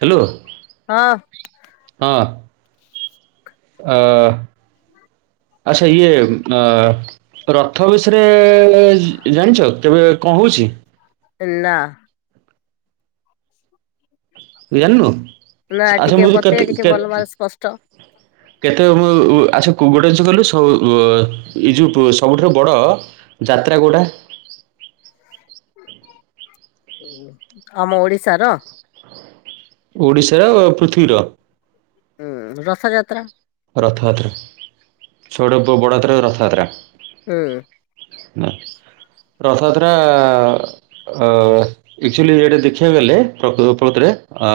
Hello ହଁ ହଁ ଆ ଆଚ୍ଛା ଇଏ ଅ-ରଥ ବିଷୟରେ ଜାଣିଛ କେବେ କଣ ହଉଛି? ନାଁ। [unintelligible] ତୁ ଜାଣିନୁ, ନା ଆଚ୍ଛା ଟିକେ ମୁଁ ଯଦି କେ ବତେଇ ତ୍ ଟିକେ କେ ଭଲ ତ୍ ଭାବରେ ସ୍ପଷ୍ଟ କେତେ ଉ ଆଛା ଗୋଟେ ଯୋଉ କହିଲୁ ଏ ଯୋଉ ସବୁଠାରୁ ବଡ଼ ଯାତ୍ରା କଉଟା? ଆମ ଓଡ଼ିଶାର? ଓଡ଼ିଶାର ପୃଥିବୀର। ଉଁ ରଥଯାତ୍ରା। ରଥଯାତ୍ରା ସବୁଠୁ ବଡ଼ ଯାତ୍ରା ରଥଯାତ୍ରା। ହୁଁ। ରଥଯାତ୍ରା ଆ ଏକ୍ ଚୁଆଲି ଏଟା ଦେଖିବାକୁ ପ୍ରକୃତରେ ଅ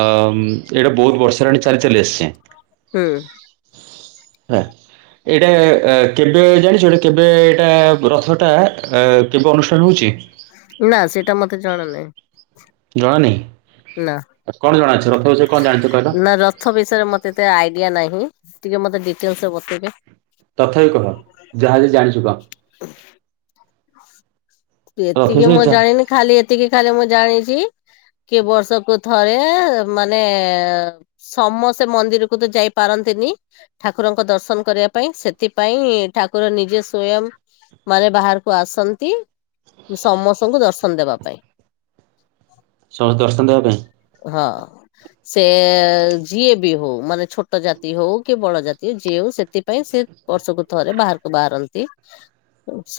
ଏଇଟା ବହୁତ୍ ବର୍ଷ ହେଲାଣି ଚାଲି ଚାଲି ଆସିଛି। ହୁଁ। [unintelligible] ଏଇଟା କେବେ ଜାଣିଛ କେବେ ଏଇଟା ରଥଟା କେବେ ଅନୁଷ୍ଠାନ ହଉଛି? ନାଁ ସେଇଟା ମତେ ଜଣା ନାହିଁ। ଜଣା ନା ନାହିଁ କଣ ଜଣାଅଛି ରଥ ବିଷୟରେ କଣ ଜାଣିଛ କହିଲ? ନା ରଥ ବିଷୟରେ ମତେ ଏତେ ଆଇଡିଆ ନାହିଁ ଟିକେ ମତେ ଡିଟେଲ୍ସ ବତେଇବେ। ତଥାପି କହ ଯାହା ଯେ ଜାଣିଛୁ କହ। ରଥ ଏତିକି ବିଷୟରେ ମୁଁ ଯା ଜାଣିନି ଖାଲି ଏତିକି ଖାଲି ମୁଁ ଜାଣିଛି କିଏ ବର୍ଷକୁ ଥରେ ମାନେ ସମସ୍ତେ ମନ୍ଦିରକୁ ତ ଯାଇ ପାରନ୍ତିନି। ଠାକୁରଙ୍କ ଦର୍ଶନ କରିବା ପାଇଁ ସେଥିପାଇଁ ଠାକୁର ନିଜେ ସ୍ଵୟଂ ମାନେ ବାହାରକୁ ଆସନ୍ତି। ସମସ୍ତଙ୍କୁ ଦର୍ଶନ ଦେବା ପାଇଁ। ସମସ୍ତେ ଦର୍ଶନ ଦବା ପାଇଁ? ହଁ। ସେ ଯିଏ ବି ହଉ ମାନେ ଛୋଟ ଜାତି ହଉ କି ବଡ଼ ଜାତି ହଉ ଯିଏ ହଉ ସେ ସେଥିପାଇଁ ସେ ବର୍ଷକୁ ଥରେ ବାହାରକୁ ବାହାରନ୍ତି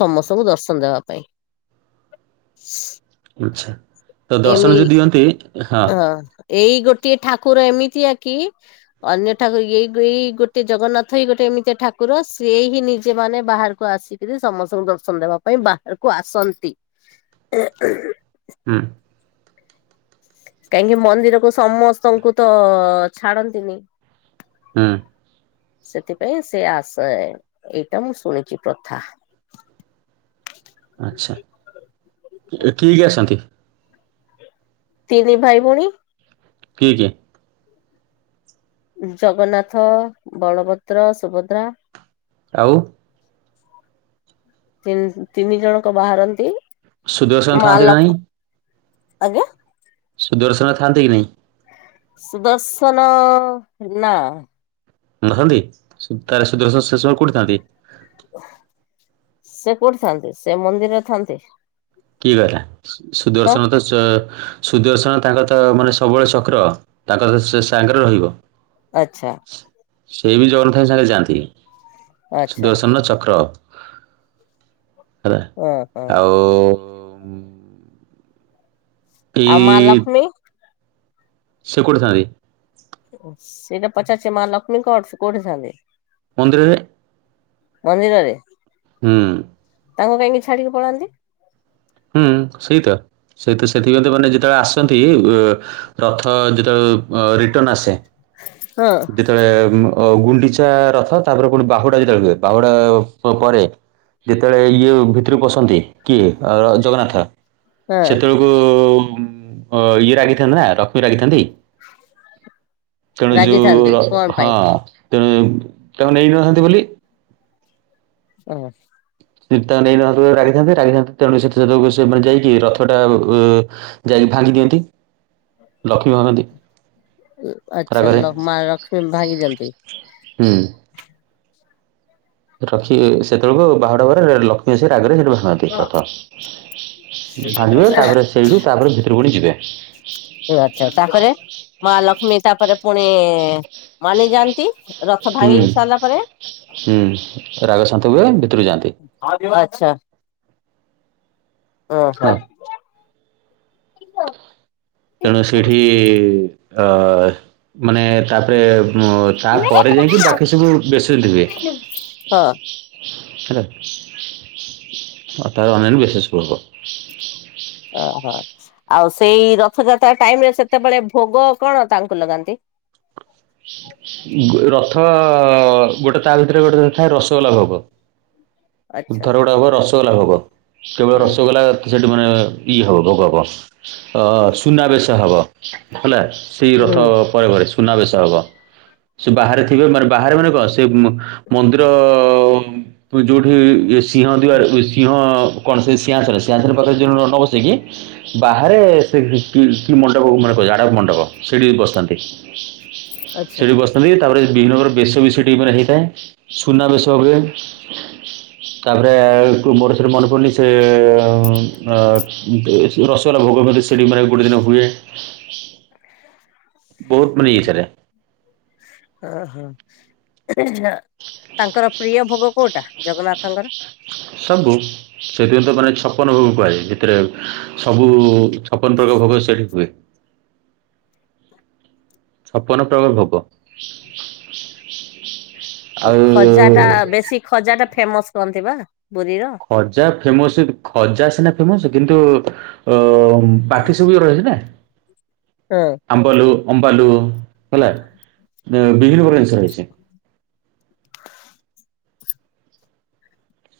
ସମସ୍ତଙ୍କୁ ଦର୍ଶନ ଦେବା ପାଇଁ। [inaudible] ଆଚ୍ଛା ତ ଏମି ଦର୍ଶନ ଯୋଉ ଦିଅନ୍ତି ହଁ ଏଇ ଗୋଟିଏ ଠାକୁର ଏମିତିଆ କି ଅନ୍ୟ ଠାକୁର ଏଇ ଏଇ ଗୋଟେ ଜଗନ୍ନାଥ ହି ଗୋଟେ ଏମିତି ଠାକୁର ସିଏ ହିଁ ନିଜେ ମାନେ ବାହାରକୁ ଆସି ସମସ୍ତଙ୍କୁ ଦର୍ଶନ ଦେବା ପାଇଁ ବାହାରକୁ ଆସନ୍ତି। ହୁଁ। କାହିଁକି ମନ୍ଦିରକୁ ସମସ୍ତଙ୍କୁ ତ ଛାଡ଼ନ୍ତିନି। ହୁଁ। ସେଥିପାଇଁ ସେ ଆସେ ଏଇଟା ମୁଁ ଶୁଣିଛି ପ୍ରଥା। ଆଚ୍ଛା କିଏ କିଏ ଅସନ୍ତି? ତିନି ଭାଇ ଭଉଣୀ। କିଏ, କିଏ? ଜଗନ୍ନାଥ, ବଳଭଦ୍ର, ସୁଭଦ୍ରା। ଆଉ? ତିନି ଜଣଙ୍କ ବାହାରନ୍ତି ସୁଦର୍ଶନ ମା ଥାଆନ୍ତି ନା ନାହିଁ ଲକ୍ଷ୍ମ- ଆଜ୍ଞା। ସୁଦର୍ଶନ ଥାନ୍ତି କି ନାଇଁ? ସୁଦର୍ଶନ- ନା। ନଥାନ୍ତି? ତାର ସୁଦୃଶ ସେସବୁ କୋଉଠି ଥାନ୍ତି? ସେ କୋଉଠି ଥାନ୍ତି ସେ ମନ୍ଦିରରେ ଥାନ୍ତି। କିଏ କହିଲା ସୁଦର୍ଶନ ତ ସୁଦର୍ଶନ ତାଙ୍କ ତ ମାନେ ସବୁବେଳେ ଚକ୍ର। ତାଙ୍କର ସେ ସାଙ୍ଗରେ ରହିବ। ଆଚ୍ଛା। ସେ ବି ଜଗନ୍ନାଥଙ୍କ ସାଙ୍ଗେ ଯାଆନ୍ତି ଆଚ୍ଛା ସୁଦର୍ଶନ ଚକ୍ର। ହେଲା ହଁ ହଁ ଆଉ- ଆଉ ମା ଏଇ ଲକ୍ଷ୍ମୀ? ସେ କୋଇଠିଥାନ୍ତି? ସେଇଟା ପଚାରୁଚି ମା ଲକ୍ଷ୍ମୀ କଣ କୋଉଠି ଥାନ୍ତି? ମନ୍ଦିରରେ। ମନ୍ଦିରରେ? ହୁଁ। ତାଙ୍କୁ କାହିକି ଛାଡିକି ପଳାନ୍ତି? ହୁଁ ସେଇତ ସେଇତ ସେଥିପାଇ ତ ମାନେ ଯେତେବେଳେ ଆସନ୍ତି ରଥ ଯେତେବେଳେ ରିଟର୍ଣ୍ଣ ଆସେ। ହଁ। ଯେତେବେଳେ ଗୁଣ୍ଡିଚା ରଥ ତାପରେ ପୁଣି ବାହୁଡା ଯେତେବେଳେ ହୁଏ ବାହୁଡା ପରେ ଯେତେବେଳେ ଇଏ ଭିତରେ ପଶନ୍ତି କିଏ ଜଗନ୍ନାଥ ହଁ ସେତେବେଳକୁ ଇଏ ରାଗିଥାନ୍ତ ନା ରକ୍ଷ୍ମୀ ରାଗିଥାନ୍ତି। ତେଣୁ ଯୋଉ ରାଗିଥାନ୍ତି କଣ ହଁ ପାଇଁ ତେଣୁ ତାଙ୍କୁ ନେଇ ନ ଥାନ୍ତି ବୋଲି। ହଁ। ତା ନେଇ ନ ରାଗିଥାନ୍ତେ ରାଗିଥାନ୍ତେ ତେଣୁ ସେତକୁ [unintelligible] ରଥଟା ଯାଇକି ଭାଙ୍ଗି ଦିଅନ୍ତି। ଲକ୍ଷ୍ମୀ ଭାଙ୍ଗନ୍ତି ଆଚ୍ଛା ରାଗରେ ଲ-ମା ଲକ୍ଷ୍ମୀ ଭାଙ୍ଗି ଦିଅନ୍ତି। ହୁଁ। ରଖି ସେତେବେଳକୁ ବାହୁଡା ଘରେ ଲକ୍ଷ୍ମୀ ଆସି ରାଗରେ ସଠି ରଥ ଭାଙ୍ଗିବେ ତାପରେ ସେଇଠୁ ତାପରେ ଭିତରକୁୁ ଯିବେ। ଆଚ୍ଛା ତାପରେ ମା ଲକ୍ଷ୍ମୀ ତାପରେ ପୁଣି- ମାନିଯାଆନ୍ତି ହୁଁ ହୁଁ ରାଗଶାନ୍ତ ହୁଏ ଭିତରକୁ ଯାଆନ୍ତି। ଆଚ୍ଛା। ଓ ହୋ। ହେଲା। ତେଣୁ ସେଇଠି- ଅ ମାନେ ତାପରେ ତା ପରେ ଯାଇକି ବାକି ସବୁ ବେଶନେବେ। ହଁ ହେଲା ତାର ଅନଲାଇନ ମେସେଜ ହବ। ଓହୋ ଆଉ ସେଇ ରଥଯାତ୍ରା ଟାଇମ ରେ ସେତେବେଳେ ଭୋଗ କଣ ତାଙ୍କୁ ଲଗାନ୍ତି? ରଥ ଗୋଟେ ତା ଭିତରେ ଗୋଟେ ଥାଏ ରସଗୋଲା ଭୋଗ। ଆଚ୍ଛା ଧର ଗୁଡା ହବ ରସଗୋଲା ଭୋଗ କେବଳ ହୁଁ ରସଗୋଲା ସେଇଠି ମାନେ ଇଏ ହେବ ଭୋଗ ସୁନାବେଶ ହେବ ହେଲା। ସେଇ ହୁଁ ରଥ ପରେ ପରେ ସୁନାବେଶ ହବ। ସେ ବାହାରେ ଥିବେ ମାନେ ବାହାରେ ମାନେ କଣ ସେ ମନ୍ଦିର ଯୋଉଠି ସିଂହଦ୍ୱାର ସିଂହ କଣ ସେ ସିଂହାସନ ସିଂହାସନ ପାଖରେ ନ ବସେଇକି ବାହାରେ ସେ କି କି ମଣ୍ଡପ ମାନେ ପଡ଼ିଲା ଆଡପ ମଣ୍ଡପ ସେଇଠି ବସିଥାନ୍ତି। ଆଚ୍ଛା ସେଇଠି ବସ୍ ହୁଏ ତାପରେ ବିଘ୍ନ ଙ୍କର ବେଶ ବି ସେଟି ମାନେ ହେଇଥାଏ ସୁନା ବେଶ ହୁଏ। ତାପରେ ଆଉ ମୋର ସେଠୁ ମନେ ପଡନି ସେ ଅ ଅ ଯୋଉ ରସଗୋଲା ଭୋଗ ମଧ୍ୟ ସେଠି ମାନେ ଗୋଏ ଦିନ ହୁଏ। ବହୁତ ମାନେ ଇଏ ଚାଲେ। ଅ ହ ତାଙ୍କର। ପ୍ରିୟ ଭୋଗ କୋଉଟା ଜଗନ୍ନାଥଙ୍କର। ସବୁ ସେଥିପାଇଁ ତ ମାନେ ଛପନ ଭୋଗ କୁହାଯାଏ ଭିତରେ ସବୁ। ଛପନ ପ୍ରକାର ଭୋଗ ସେଠି ହୁଏ। ଛପନ ପ୍ରକାର ଭୋଗ ଖଜା ଟା ଆଉ। ବେଶୀ ଖଜା ଟା ଫେମସ କହନ୍ତି ବା ପୁରୀ ର। ଖଜା ଫେମସ୍ ସେଠି ଖଜା ସିନା ଫେମସ୍ କିନ୍ତୁ ଅ। ହୁଁ ପାଟି ସୁବି ବାର ଅଛି ନା। ହଁ। ଆମ୍ବଲୁ ଅମ୍ବାଲୁ ହେଲା ବିଭିନ୍ନ ପ୍ରକାର ଜିନିଷ ରହିଛି।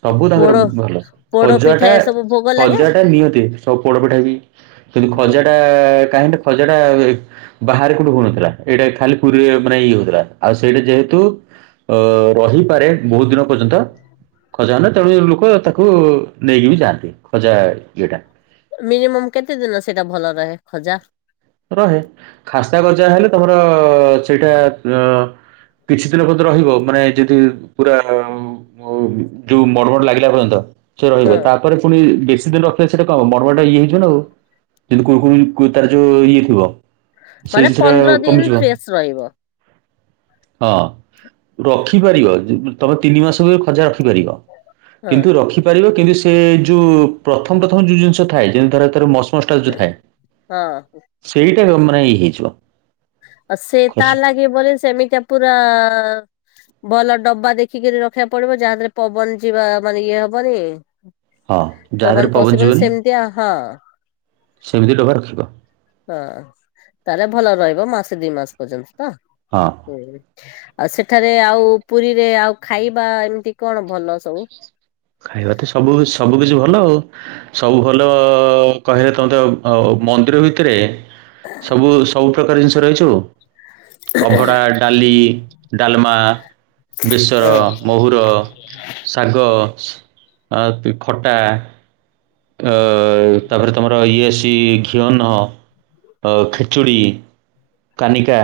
ସବୁ ତାଙ୍କର ପୋଡ ଭଲ ପୋଡ ପିଠା ଖଜାଟା ଏସବୁ ଭୋଗ ଲାଗେ ଖଜାଟା ନିଅନ୍ତି। ସବୁ ପୋଡପିଠା ବି କିନ୍ତୁ ଖଜା ଟା କାହିଁକି ନା ଖଜା ଟା। ବାହାରେ କୋଉଠେ ହଉନଥିଲା ଏଇଠେ ଖାଲି ପୁରୀରେ ମାନେ ଇଏ ହଉଥିଲା ଆଉ ସେଇଟା ଯେହେତୁ। ଅ ରହିପାରେ ବହୁତ ଦିନ ପର୍ଯ୍ୟନ୍ତ। ଖଜା ନା ତେଣୁ ଏ ଲୋକ ତାକୁ ନେଇକି ବି ଯାଆନ୍ତି ଖଜା ଇଏଟା। ମିନିମମ୍ କେତେ ଦିନ ସେଇଟା ଭଲ ରହେ ଖଜା। ରହେ ଖାସ୍ତା ଗଜା ହେଲେ ତମର ସେଇଟା ଆଁ। କିଛି ଦିନ ପଯ୍ୟନ୍ତ ରହିବ ମାନେ ଯଦି ପୁରା। ମ ଉ ଯୋଉ ମଡ ମଡ ଲାଗିଲା ପର୍ଯ୍ୟନ୍ତ ସେ ହଁ। ରହିବ ତା। କୁଆଡେ ପୁଣି ବେଶୀ ଦିନ ରଖିଲେ ସେଇଟା କଣ ହବ ମଡ ମଡ ଟା ଇଏ ହେଇ ଯିବ ନା ଆଉ କିନ୍ତୁ କୁଡୁ କୁଡି କୁ ତା ଯୋଉ ଇଏ। ଯିବ ସେ ମାନେ ଜିନିଷ ଟା ପନ୍ଦର ଦିନ କମିଯିବ। ଫ୍ରେଶ ରହିବ ହଁ ରଖିପାରିବ ଯେ ତମେ ତିନି ମାସ ଭିତରେ ଖଜା ରଖିପାରିବ। ହଁ କିନ୍ତୁ ରଖି ପାରିବ କିନ୍ତୁ ସେ ଯୋଉ ପ୍ରଥମ ପ୍ରଥମ ଯୋଉ ଜିନିଷ ଥାଏ ଯେମିତି ତାର। ମସ୍ ମସ୍ ଟା ଯୋଉ ଥାଏ। ହଁ। ସେଇଟା ଯୋଉ ମାନେ ଏଇ ହେଇ ଯିବ। ଆ ସେ ତା ଲାଗି ବୋଇଲେ ସେମି କା ପୁରା। ଭଲ ଡବା ଦେଖିକିରି ରଖିବାକୁ ପଡିବ ଯାହା ଦେହରେ ପବନ ଯିବା ମାନେ ଇଏ ହବନି। ହଁ ଯାହା ଦେହରେ ପବନ ପସିବନି ଯିବନି। ସେମିତିଆ ହଁ। ସେମିତି ଡବା ରଖିବ ହଁ ତାହେଲେ ଭଲ ରହିବ ମାସେ ଦି ମାସ ପର୍ଯ୍ୟନ୍ତ ତ। ହଁ। ହୁଁ ଆଉ ସେଠାରେ ଆଉ ପୁରୀରେ ଆଉ ଖାଇବା ଏମିତି କଣ ଭଲ ସବୁ। ଖାଇବା ତ ସବୁ ସବୁ କିଛି ଭଲ ଆଉ। ସବୁ ଭଲ କହିଲେ ତମେ ତ ଅ ଉ ମନ୍ଦିର ଭିତରେ। ସବୁ ସବୁ ପ୍ରକାର ଜିନିଷ ରହିଛୁ ଅଭଡା। ଡାଲି ଡାଲମା ବେସର ହଁ ମହୂର ଶାଗ। ଆଉ ତୁ ଖଟା। ଏ ତାପରେ ତମର ଇଏ ସି ଘିଅ ଅନ୍ନ। ଖିଚୁଡ଼ି କାନିକା।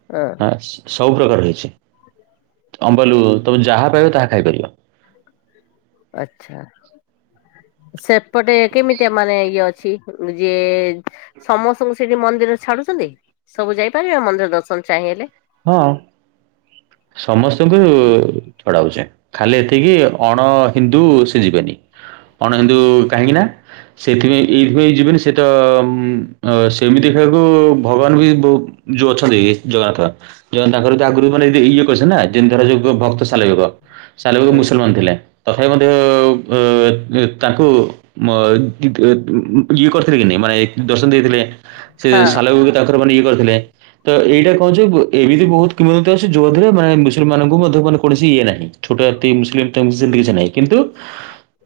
[unintelligible] ହା -ସ-ସବୁ ପ୍ରକାର ରହିଚି। ହ ଅମ୍ବଲୁ ତମେ ଯାହା ପାଇବ ତାହା ଖାଇପାରିବ। ଆଛା ସେପଟେ କେମିତି ମାନେ ଇଏ ଅଛି? ଯିଏ ସମସ୍ତଙ୍କୁ ସେଇଠି ମନ୍ଦିର ଛାଡୁଛନ୍ତି? ସବୁ ଯାଇପାରିବେ ମନ୍ଦିର ଦର୍ଶନ ଚାହିଁଲେ? ହଁ ସମସ୍ତଙ୍କୁ ଛଡାହଉଛି। ଖାଲି ଏତିକି ଅଣ ହିନ୍ଦୁ ସେ ଯିବେନି ଅଣ ହିନ୍ଦୁ କାହିଁକି ନା ସେଇଥିପାଇଁ ଏଇଥିପାଇଁ ଯିବନି ସେ ତ ଅ ଉଁ ସେମିତିଖିବାକୁ ଭଗବାନ ବି ବହୁ ଯୋଉ ଅଛନ୍ତି ଜଗନ୍ନାଥ ତାଙ୍କର ତ ଆଗରୁ ମାନେ ଇଏ କରିଶନ୍ତି ନା ଯେମିତି ଧର ଯୋଉ ଭକ୍ତ ସାଲଲେବେଗ ସାଲେବେଗ ହୁଁ। ମୁସଲମାନ ଥିଲେ ତଥାପି ମଧ୍ୟ ଅଁ ତାଙ୍କୁ ମ ଦି ଦି ଉଁ ଇଏ କରିଥିଲେ କି ନାଇ ମାନେ ଦର୍ଶନ ଦେଇଥିଲେ ସେ ହଁ ସାଲେବେଗ ତାଙ୍କର ମାନେ ଇଏ କରିଥିଲେ ତ ଏଇଟା କଛୁ ଅମିତ୍ ବହୁତ କିମ୍ବଦନ୍ତୀ ଅଛି ଯୋଉଥିରେ ମାନେ ମୁସିଲିମୀମାନଙ୍କୁ ମଧ୍ୟ ମାନେ କୌଣସି ଇଏ ନାହିଁ ଛୋଟ ଜାତି ମୁସଲିମ ସେମିତି କିଛି ନାହିଁ। କିନ୍ତୁ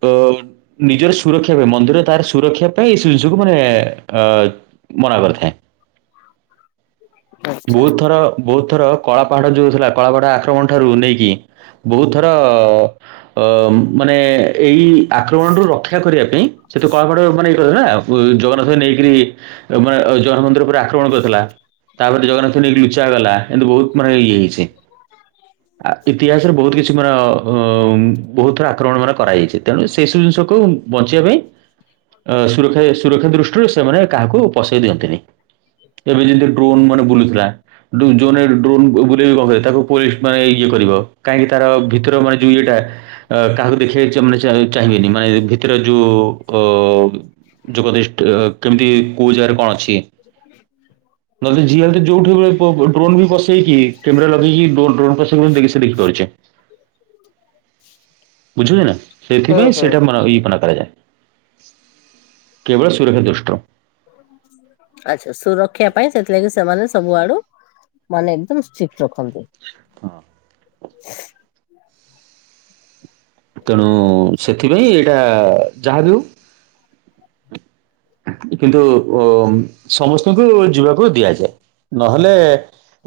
ଅ ନିଜର ସୁରକ୍ଷା ପାଇଁ ମନ୍ଦିର ତାର ସୁରକ୍ଷା ପାଇଁ ଏସବୁ ଜିନିଷକୁ ମାନେ ଅ ମନା କରିଥାଏ ଆଚ୍ଛା ବହୁତୁ ଥର ବହୁତୁ ଥର କଳା ପାହାଡ ଯୋଉ ଥିଲା କଳାପାହାଡ ଆକ୍ରମଣ ଠାରୁ ନେଇକି ବହୁତ ଥର ଅ ମାନେ ଏଇ ଆକ୍ରମଣରୁ ରକ୍ଷା ରକ୍ଷା କରିବା ପାଇଁ ସେ ତ କଳାପାହାଡ଼ ମାନେ ଇଏ ଜଗନ୍ନାଥ ନେଇକିରି ମାନେ ଜଗନ୍ନାଥ ମନ୍ଦିର ଆକ୍ରମଣ କରିଥିଲା ତାପରେ ଜଗନ୍ନାଥ ନେଇକି ଲୁଚା ଗଲା ଅମିତ୍ ବହୁତ ମାନେ ଇଏ ହେଇଛି। ଆ ଇତିହାସରେ ବହୁତ କିଛି ମାନେ ବହୁତ ଥର ଆକ୍ରମଣ ମାନେ କରାଯାଇଛି। ତେଣୁ ସେସବୁ ଜିନିଷକୁ ବଞ୍ଚିବା ପାଇଁ ଅ ସୁରକ୍ଷା ସୁରକ୍ଷା ଦୃଷ୍ଟିରୁ ସେମାନେ କାହାକୁ ପସେଇ ଦିଅନ୍ତିନି। ଏବେ ଯେମିତି ଡ୍ରୋନ୍ ମାନେ ବୁଲୁଥିଲା ଜୋନ ଡ୍ରୋନ୍ ବୁଲେଇ [unintelligible] ତାକୁ ପୋଲିସ ଆନେ ଇଏ କ ରିବ କାହିଁକି ତାର ଭିତର ମାନେ ଯୋଉ ଇଏଟା ଅ କାହାକୁ ଦେଖିବା ଚ ଚା ଚାହିଁବେନି ମାନେ ଭିତରେ ଯୋଉ ଅ ଯୋଗଦିଷ୍ଟ କେମିତି କୋଉ ଜାଗାରେ କଣ ଅଛି? ହ ନହେଲେ ି ହେ ଯୋଉଠି ଡ୍ରୋନ ବି ବସେଇକି କ୍ୟେ ଲେଇକିଡ ଡୋ ଖି ଦେଖି କରୁେ [unintelligible] ବୁଝିଲେ ନା ହୁଁ ସେଥିପାଇଁ ହୁଁ ସେଇଟା ମ ଇଏପନା କରାଯାଏ। କେବଳ ସୁରକ୍ଷା ଦୁଷ୍ଟି ରୁ ଆଚଛା ସୁରକ୍ଷା ପାଇଁ ସେଥିଲାଗି ସେମାନେ ସବୁଆଡୁ ମାନେ ଏକଦମ ଷ୍ଟ୍ରିକଟ ରଖନ୍ତି। ହଁ। ହ ତେଣୁ ସେଥିପାଇଁ ଏଇଟା ଯାହା ବି ହଉ କିନ୍ତୁ ସମସ୍ତଙ୍କୁ ଯିବାକୁ ଦିଆଯାଏ। ନହେଲେ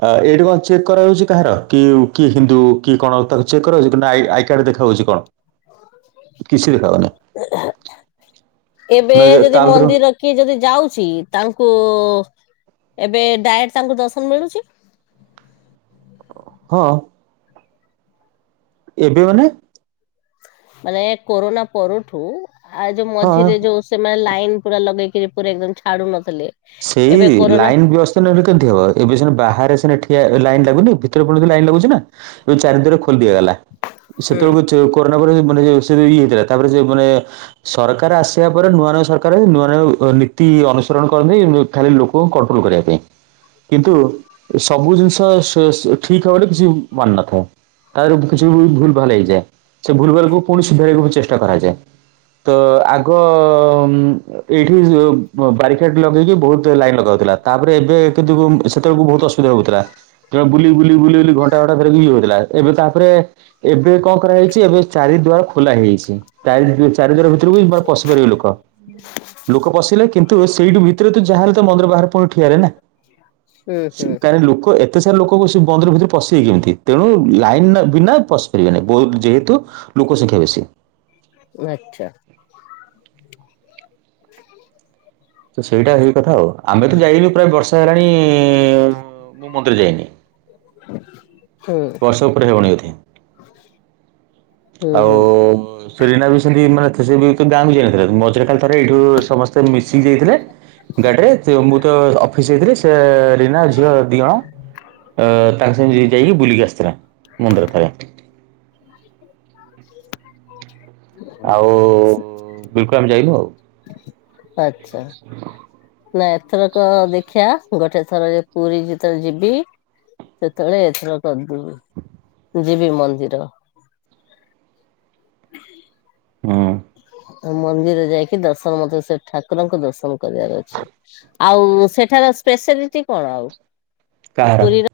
ଆ ଏଇଠି କଣ ଚେକ୍ କରାଯାଉଛି କାହାର କି କିଏ ହିନ୍ଦୁ କିଏ କଣ ତାକୁ ଚେକ୍ କରାଉଛି କି ଆଇ କାର୍ଡ ଦେଖାାଯାଉଛି କଣ? କିଛି ଦେଖା ହଉନି ଏବେ ନା ଏ- ତା ଯଦି ଭିତରୁ ମନ୍ଦିର କିଏ ଯଦି ଯାଉଛି ତାଙ୍କୁ ଏବେ ଡାଇରେକ୍ଟ ତାଙ୍କୁ ଦର୍ଶନ ମିଳୁଛି। ହଁ। ଏବେ ମାନେ ମାନେ କୋରୋନା ପରଠୁ ଆ ଯୋଉ ହଁ ମଝିରେ ଯୋଉ ସେମାନେ ଲାଇନ ପୁରା ଲଗେଇକିରି ପୁରା ଏକଦମ ଛାଡୁ ନଥିଲେ। ସେଇ ଏବେ କୋରୋନା ଲାଇନ୍ ବିଅସ୍। ଭିତରେ ନ ରଇଲେ କେମତି ହବ ଏବେ ସିନା ବାହାରେ ସିନା ଠିଆ ଲାଇନ୍ ଲାଗୁନି ଭିତରେ ପୁଣି ଲାଇନ୍ ଲାଗୁଛି ନା। ଏବେ ଚାରି ଦ୍ଵାର ଖୋଲି ଦିଆଗଲା ହୁଁ ସେତେ ବେଳକୁ। ସେ ଯୋଉ କରୋନା ପରେ ମାନ ଇଏ ସେ ଇଏ ହେଇଥିଲା ତାପରେ ସେ ମାନେ। ସରକାର ଆସିବା ପରେ ନୂଆ ନୂଆ ସରକାର ହେଇ ନୂଆ ନୂଆ ନୀତି ଅନୁସରଣ। କରନ୍ତି ଖାଲି ଲୋକଙ୍କୁ କଣ୍ଟ୍ରୋଲ କରିବା ପାଇଁ। କିନ୍ତୁ ସବୁ ଜିନିଷ ସ ସ ଠିକ ହବ ବୋଲି କିଛି ମାନେ ନଥାଏ। ତାରୁ କିଛି ବି ଭୁଲ ଭାଲ ହେଇଯାଏ ସେ ଭୁଲ ଭାଲକୁ ପୁଣି ସୁଧାରିବାକୁ ବି ଚେଷ୍ଟା କରାଯାଏ। ତ ଆଗ ଏଇଠି ବାରି କେଟ ଲଗେଇକି ବହୁତ ଲାଇନ ଲଗା ହଉଥିଲା ତାପରେ ଏବେ କିନ୍ତୁ ସେତେ ବେଳକୁ ବହୁତ ଅସୁବିଧା ହଉଥିଲା। ତ ବୁଲି ବୁଲି ବୁଲି ବୁଲି ଘଣ୍ଟା ଘଣ୍ଟା ଧରିକି ଇଏ ହଉ ଥିଲା ଏବେ ତାପରେ। ଏବେ କଣ କରାହେଇଛି ଏବେ ଚାରି ଦୁଆାର ଖୋଲା ହେଇ ଯାଇଛି। ଚାରି ଚାରି ଦ୍ଵାର ଭିତର କୁ ବି ମାନେ ପଶି ପାରିବେ ଲୋକ। ଲୋକ ପଶିଲେ କିନ୍ତୁ ସେଇଠୁ ଭିତରେ ତ ଯାହା ହେଲେ ତ ମନ୍ଦିର ବାହାରେ ପୁଣି ଠିଆ ହେଲେ ନା। ହୁଁ ସେ ହୁଁ କାଇଁ ଲୋକ ଏତେ ଏତେ ସାରା ଲୋକକୁ ସେ ମନ୍ଦିର ଭିତରେ ପଶିବେ କେମିତି ତେଣୁ ଲାଇନ ବିନା ପଶି ପାରିବେନି ବହୁତ ଯେହେତୁ। ଲୋକ ସଂଖ୍ୟା ବେଶୀ। ଆଚ୍ଛା। ତ ସେଇଟା ହେଇ କଥା ଆଉ ଆମେ ତ ଯାଇଲୁ ପ୍ରାୟ ବର୍ଷେ ହେଲାଣି ମୁଁ ମନ୍ଦିର ଯାଇନି। ବର୍ଷେ ଉପରେ ହେବନି ବୋଧେ। ହ [inaudible] ଆଉ ସୁ ରିନା ବି ସେମିତି ମାନେ ସେ ବି ଗାଁ ଯାଇ ନଥିଲେ ମଝିରେ ଖାଲି ଥରେ ଏଇଠୁ ସମସ୍ତେ। ସବୁ ମିଶିକି ଯାଇଥିଲେ ‌। ଗାଡିରେ ମୁଁ ତ ଅଫିସ ଯାଇଥିଲି ସେ ରିନା ଝିଅ ଦି ଜଣ। ଏ ତାଙ୍କ ସାଙ୍ଗେ ଯାଇକି ବୁଲିକି ଆସିଥିଲା ମନ୍ଦିର ଥରେ। [unintelligible] ଆଉ ବିଲକୁଲ ଆମେ ଯାଇନୁ ଆଉ। ଆଚ୍ଛା। ନା ଏଥରକ ଦେଖିବା ଗୋଟେ ଥର ପୁରୀ ଯେତେବେଳେ ଯିବି ସେତେବେଳେ ଏଥର କରିଦବୁ ମୁଁ ଯିବି ମନ୍ଦିର। ହୁଁ ମନ୍ଦିର ଯାଇକି ଦର୍ଶନ ମତେ ସେ ଠାକୁରଙ୍କ ଦର୍ଶନ କରିବାର ଅଛି। ଆଉ ସେଠାର ସ୍ପେଶାଲିଟି କଣ ଆଉ କାହାର ପୁରୀ ର।